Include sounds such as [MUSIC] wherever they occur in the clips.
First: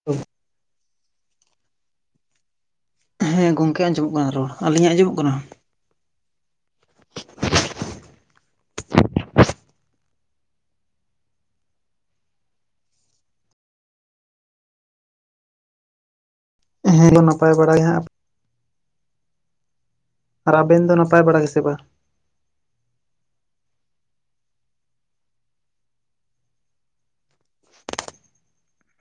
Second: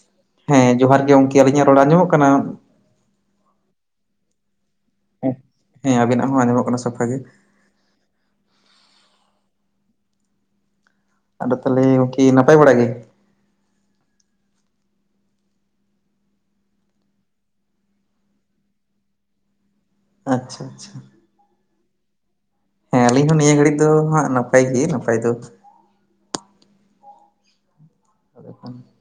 [UNINTELLIGIBLE] ᱦᱮᱸ ᱡᱚᱦᱟᱨ ᱜᱮ ᱜᱚᱢᱠᱤ ᱟᱹᱞᱤᱧᱟᱜ ᱨᱚᱲ ᱟᱸᱡᱚᱢᱚᱜ ᱠᱟᱱᱟ? ᱦᱮᱸ ᱜᱚᱢᱠᱮ ᱟᱸᱡᱚᱢᱚᱜ ᱠᱟᱱᱟ ᱨᱚᱲ ᱟᱞᱤᱧᱟᱜ ᱟᱸᱡᱚᱢᱚᱜ ᱠᱟᱱᱟ? ᱦᱮᱸ ᱟᱵᱤᱱᱟᱜ ᱦᱚᱸ ᱟᱸᱡᱚᱢᱚᱜ ᱠᱟᱱᱟ ᱥᱟᱯᱷᱟ ᱜᱮ᱾ ᱟᱫᱚ ᱛᱟᱞᱮ ᱜᱚᱝᱠᱮ ᱱᱟᱯᱟᱭ ᱵᱟᱲᱟ ᱜᱮ? ᱦᱮᱸ ᱱᱚ ᱱᱟᱯᱟᱭ ᱵᱟᱲᱟ ᱜᱮ ᱦᱟᱸᱜ ᱾ ᱟᱨ ᱟᱪᱪᱷᱟ ᱟᱵᱮᱱ ᱟᱪᱪᱷᱟ, ᱫᱚ ᱱᱟᱯᱟᱭ ᱵᱟᱲᱟ ᱜᱮᱥᱮ ᱵᱟᱝ? ᱦᱮᱸ ᱟᱞᱤᱧ ᱦᱚᱸ ᱱᱤᱭᱟᱹ ᱜᱷᱟᱹᱲᱤᱡ ᱫᱚ ᱦᱟᱸᱜ ᱱᱟᱯᱟᱭ ᱜᱮ ᱱᱟᱯᱟᱭ ᱫᱚ ᱾ [UNINTELLIGIBLE]